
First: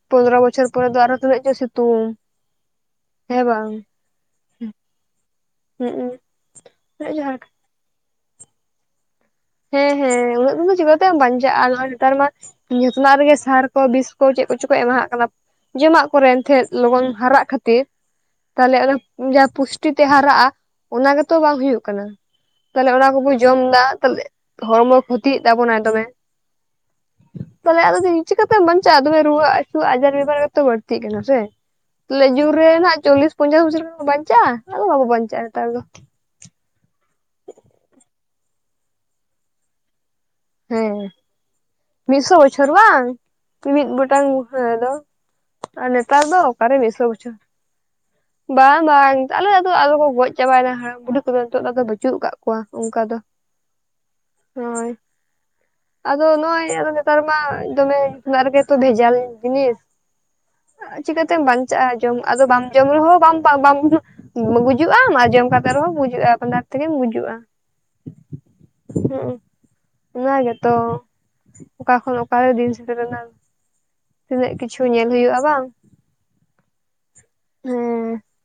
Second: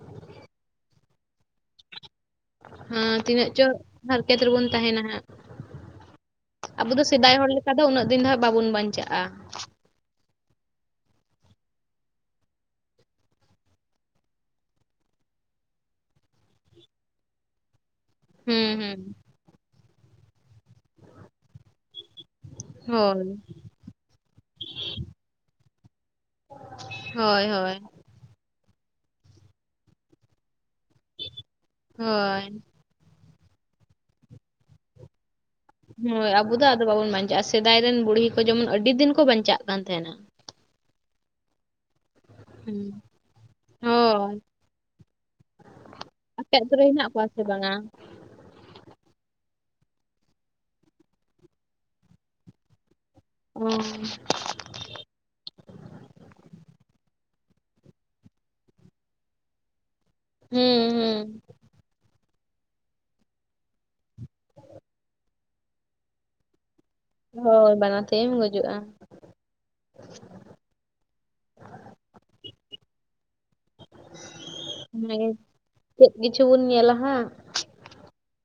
ᱯᱚᱱᱫᱽᱨᱚ ᱵᱚᱪᱷᱚᱨ ᱯᱚᱨᱮ ᱫᱚ ᱟᱨ ᱦᱚᱸ ᱛᱤᱱᱟᱹᱜ ᱪᱚᱭ ᱥᱤᱛᱩᱝ᱾ ᱦᱟᱸ ᱦᱮᱸ ᱛᱤᱱᱟᱹᱜ ᱪᱚ ᱵᱟᱝ ᱦᱟᱨᱠᱮᱛ ᱨᱮᱵᱩᱱ ᱛᱟᱦᱮᱱᱟ ᱦᱟᱸᱜ᱾ ᱦᱩᱸ ᱟᱵᱩ ᱫᱚ ᱥᱮᱫᱟᱭ ᱦᱚᱲ ᱦᱮᱸ ᱞᱮᱠᱟ ᱫᱚ ᱩᱱᱟᱹᱜ ᱫᱤᱱ ᱫᱚ ᱦᱟᱸᱜ ᱵᱟᱵᱚᱱ ᱵᱟᱧᱪᱟᱜ-ᱟ᱾ ᱦᱮᱸ ᱦᱮᱸ ᱩᱱᱟᱹᱜ ᱫᱤᱱ ᱫᱚ ᱪᱤᱠᱟᱹ ᱛᱮᱢ ᱵᱟᱧᱪᱟᱜ-ᱟ ᱱᱚᱜ-ᱚᱭ ᱱᱮᱛᱟᱨ ᱢᱟᱼᱼ ᱡᱚᱛᱚᱱᱟᱜ ᱨᱮᱜᱮ ᱥᱟᱨ ᱠᱚ ᱵᱤᱥ ᱠᱚ ᱪᱮᱜ ᱠᱚᱪᱚ ᱠᱚ ᱮᱢᱟ ᱦᱟᱜ ᱠᱟᱱᱟ᱾ ᱡᱚᱢᱟᱜ ᱠᱚᱨᱮᱱ ᱮᱱᱛᱷᱮᱜ ᱞᱚᱜᱚᱱ ᱦᱟᱨᱟᱜ ᱠᱷᱟᱹᱛᱤᱨ᱾ ᱦᱩᱸ ᱛᱟᱦᱚᱞᱮ ᱟᱫᱚ ᱦᱩᱸ ᱡᱟ ᱯᱩᱥᱴᱤ ᱛᱮ ᱦᱟᱨᱟᱜ-ᱟ ᱚᱱᱟ ᱜᱮᱛᱚ ᱵᱟᱝ ᱦᱩᱭᱩᱜ ᱠᱟᱱᱟ᱾ ᱛᱟᱦᱚᱞᱮ ᱚᱱᱟ ᱦᱳᱭ ᱠᱚᱵᱚ ᱡᱚᱢ ᱫᱟ ᱛᱟᱦᱚᱞᱮ ᱦᱚᱲᱢᱚ ᱠᱷᱚᱛᱤᱭᱮᱜ ᱛᱟᱵᱚᱱᱟᱭ ᱫᱚᱢᱮ᱾ ᱦᱳᱭ ᱦᱳᱭ ᱯᱟᱞᱮ ᱟᱨᱚ ᱫᱤᱱᱼᱼ ᱪᱤᱠᱠᱟᱛᱮᱢ ᱵᱟᱧᱪᱟᱜᱼᱟ ᱛᱚᱵᱮ ᱨᱩᱣᱟᱹ ᱦᱟᱹᱥᱩ ᱟᱡᱟᱨ ᱵᱮᱵᱟᱨᱛᱚ ᱵᱟᱹᱲᱛᱤᱜ ᱠᱟᱱᱟ ᱥᱮ᱾ ᱛᱟᱦᱮ ᱦᱳᱭ ᱡᱳ ᱨᱮ ᱱᱟᱜ ᱪᱚᱞᱞᱤᱥ ᱯᱚᱧᱪᱟᱥ ᱵᱚᱪᱷᱚᱨ ᱠᱷ ᱵᱟᱧᱪᱟᱜᱼᱟ ᱟᱫᱚ ᱵᱟᱵᱚ ᱵᱟᱧᱪᱟᱜᱼᱟ ᱱᱮᱛᱟᱨ ᱫᱚ᱾ ᱦᱳᱭ ᱟᱵᱚ ᱫᱚ ᱟᱫᱚ ᱵᱟᱵᱚᱱ ᱵᱟᱧᱪᱟᱜᱼᱟ ᱥᱮᱫᱟᱭ ᱨᱮᱱ ᱵᱩᱲᱦᱤ ᱠᱚ ᱡᱮᱢᱚᱱ ᱟᱹᱰᱤ ᱫᱤᱱ ᱠᱚ ᱵᱟᱧᱪᱟᱜ ᱠᱟᱱ ᱛᱟᱦᱮᱸᱫᱱᱟ᱾ ᱦᱮᱸ ᱢᱤᱫᱥᱚ ᱵᱚᱪᱷᱚᱨ ᱦᱩᱸ ᱵᱟᱝ ᱢᱤᱢᱤᱫ ᱜᱚᱴᱟᱝ ᱦᱳᱭ ᱦᱮᱸ ᱫᱚ᱾ ᱟᱨ ᱱᱮᱛᱟᱨ ᱫᱚ ᱟᱯᱮ ᱟᱛᱳ ᱚᱠᱟᱨᱮ ᱨᱮ ᱫᱤᱥᱟᱹ ᱦᱮᱱᱟᱜ ᱠᱚᱣᱟ ᱵᱩᱪᱷᱟᱹᱣᱟ᱾ ᱥᱮ ᱵᱟᱝᱟ ᱵᱟᱝ ᱵᱟᱝ ᱟᱟᱦᱞᱮᱫᱚ ᱟᱫᱚ ᱠᱚ ᱜᱚᱡ ᱪᱟᱵᱟᱭᱮᱱᱟ ᱦᱟᱲᱟᱢ ᱵᱩᱰᱦᱷᱤ ᱠᱚᱫᱚ ᱱᱤᱛᱚᱜ ᱫᱚᱫᱚ ᱵᱟᱹᱪᱩᱜ ᱟᱠᱟᱫ ᱠᱚᱣᱟ ᱚᱱᱠᱟ ᱫᱚ᱾ ᱚ ᱦᱳᱭ᱾ ᱟᱫᱚ ᱱᱚᱜᱼᱚᱭ ᱟᱫᱚ ᱱᱮᱛᱟᱨ ᱢᱟ ᱫᱚᱢᱮ ᱩ ᱨᱮᱜᱛᱚ ᱵᱷᱮᱡᱟᱞ ᱡᱤᱱᱤᱥ᱾ ᱦᱩᱸ ᱦᱩᱸ ᱪᱤᱠᱠᱟᱛᱮᱢ ᱵᱟᱧᱪᱟᱜᱼᱟ ᱡᱚᱢ ᱟᱫᱚ ᱵᱟᱢ ᱡᱚᱢ ᱨᱮᱦᱚᱸ ᱵᱟᱢ᱾ ᱜᱩᱡᱩᱜ ᱟᱢ ᱟᱨ ᱡᱚᱢ ᱠᱟᱛᱮ ᱨᱮᱦᱚᱸ ᱵᱩᱡᱩᱜᱼᱟ ᱯ ᱛᱮᱜᱮᱢᱩᱡᱼᱟ᱾ ᱦᱳᱭ ᱵᱟᱱᱟᱨ ᱛᱮᱜᱮᱢ ᱜᱩᱡᱩᱜᱼᱟ [unintelligible] ᱚᱱᱟ ᱜᱮᱛᱚ ᱚᱠᱟ ᱠᱷᱚᱱ ᱚᱠᱟᱨᱮ ᱫᱤᱱ ᱥᱮᱴᱮᱨ ᱮᱱᱟ᱾ ᱛᱤᱱᱟᱹᱜ ᱠᱤᱪᱷᱩ ᱧᱮᱞ ᱚᱱᱟᱜᱮ ᱦᱩᱭᱩᱜᱼᱟ ᱵᱟᱝ? ᱪᱮᱫ ᱠᱤᱪᱷᱩ ᱵᱚᱱ ᱧᱮᱞᱟ ᱦᱟᱸᱜᱼᱼ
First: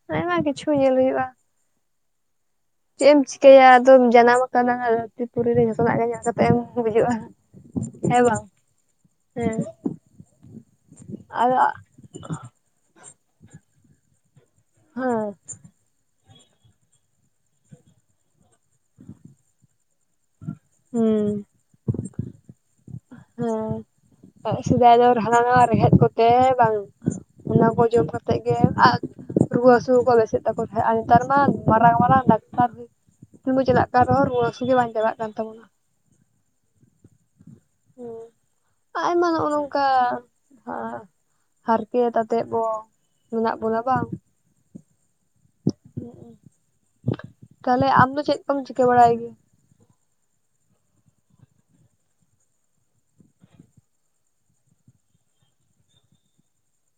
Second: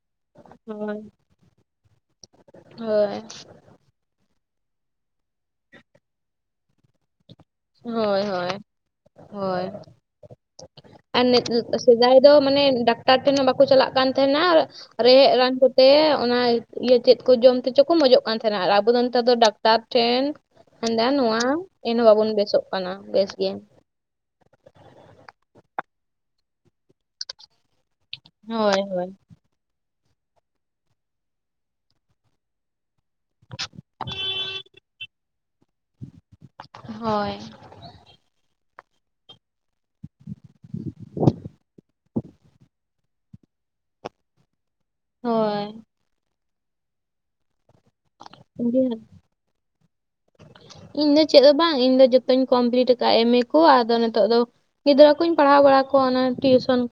ᱦᱮᱸ ᱟᱭᱢᱟ ᱠᱤᱪᱷᱩ ᱧᱮᱞ ᱦᱩᱭᱩᱜᱼᱟ᱾ ᱪᱮᱫ ᱦᱳᱭ ᱮᱢ ᱪᱤᱠᱟᱹᱭᱟ ᱟᱫᱚᱢ ᱡᱟᱱᱟᱢ ᱟᱠᱟᱱᱟ ᱨᱟ ᱯᱩᱨᱤ ᱨᱮ ᱡᱚᱛᱚᱱᱟᱜ ᱜᱮ ᱧᱮᱞ ᱠᱟᱛᱮᱢ ᱜᱩᱡᱩᱜᱼᱟ᱾ ᱦᱮᱸ ᱦᱳᱭ ᱵᱟᱝ ᱦᱳᱭ ᱦᱮᱸ᱾ ᱦᱳᱭ ᱟᱨ ᱟᱫᱚ ᱥᱮᱫᱟᱭ ᱫᱚ ᱢᱟᱱᱮ ᱰᱟᱠᱛᱟᱨ ᱴᱷᱮᱱ ᱦᱚᱸ ᱵᱟᱠᱚ ᱪᱟᱞᱟᱜ ᱠᱟᱱ ᱛᱟᱦᱮᱱᱟᱼᱼ ᱦᱮᱸ ᱨᱮᱦᱮᱫ ᱨᱟᱱ ᱠᱚᱛᱮ ᱚᱱᱟ ᱤᱭᱟᱹ ᱪᱮᱫ ᱠᱚ ᱡᱚᱢ ᱛᱮᱪᱚ ᱠᱚ ᱢᱚᱡᱚᱜ ᱠᱟᱱᱟᱼᱼ ᱛᱟᱦᱮᱱᱟ ᱟᱨ ᱟᱵᱚ ᱫᱚ ᱱᱮᱛᱟᱨ ᱫᱚ ᱰᱟᱠᱛᱟᱨ ᱴᱷᱮᱱ ᱦᱫᱟ ᱦᱮᱸ ᱱᱚᱣᱟ ᱮᱱᱦᱚᱸ ᱵᱟᱵᱚᱱ ᱵᱮᱥᱚᱜᱼᱟ᱾ ᱠᱟᱱᱟ ᱵᱮᱥ ᱜᱮ᱾ ᱦᱮᱸ ᱥᱮᱫᱟᱭ ᱦᱟᱱᱟ ᱱᱟ ᱨᱮ ᱦᱮᱫ ᱠᱚᱛᱮ ᱵᱟᱝᱼᱼ ᱚᱱᱟ ᱠᱚ ᱡᱚᱢ ᱠᱟᱛᱮᱫ ᱜᱮᱼᱼ ᱦᱳᱭ ᱦᱳᱭ ᱨᱩᱣᱟᱹ ᱦᱟᱹᱥᱩ ᱠᱚᱠᱚ ᱵᱮᱥᱮᱫ ᱛᱟᱠᱚ ᱛᱟᱦᱮᱸᱫ ᱟᱨ ᱱᱮᱛᱟᱨ ᱢᱟ ᱢᱟᱨᱟᱝ ᱢᱟᱨᱟᱝ ᱰᱟᱠᱛᱟᱨᱼᱼ [inaudible] ᱪᱟᱞᱟᱜ ᱠᱟᱱ ᱨᱮᱦᱚᱸ ᱨᱩᱟᱹᱥᱩᱮ ᱵᱟᱝ ᱪᱟᱞᱟᱜ ᱠᱟᱱ ᱛᱟᱵᱳᱱᱟ᱾ ᱦᱳᱭ᱾ ᱦᱩᱸ ᱟᱭᱢᱟ ᱱᱚᱼᱱᱚᱝᱠᱟᱼᱼ ᱚᱱᱠᱟ ᱦᱟᱨᱠᱮᱛ ᱟᱛᱮᱜ ᱵᱚ ᱢᱮᱱᱟᱜ ᱵᱚᱱᱟ ᱵᱟᱝ? ᱦᱳᱭ ᱛᱟᱦᱚᱞᱮ ᱟᱢ ᱫᱚ ᱪᱮᱫ? ᱠᱚᱢ ᱪᱤᱠᱟᱹ ᱵᱟᱲᱟᱭ ᱜᱮᱭᱟ [inaudible] ᱤᱧ ᱫᱚ ᱪᱮᱫ ᱫᱚ ᱦᱚ ᱵᱟᱝ ᱤᱧ ᱫᱚ ᱡᱚᱛᱚᱧ ᱠᱚᱢᱯᱞᱤᱤᱴ ᱟᱠᱟᱟᱜᱼᱟ ᱮᱢ ᱮ ᱠᱚ ᱟᱫᱚ ᱱᱤᱛᱚᱜ ᱫᱚᱼᱼ ᱜᱤᱫᱽᱨᱟᱹ ᱠᱩᱧ ᱯᱟᱲᱦᱟᱣ ᱵᱟᱲᱟ ᱠᱚᱣᱟ ᱚᱱᱟ ᱴᱤᱭᱩᱥᱚᱱ᱾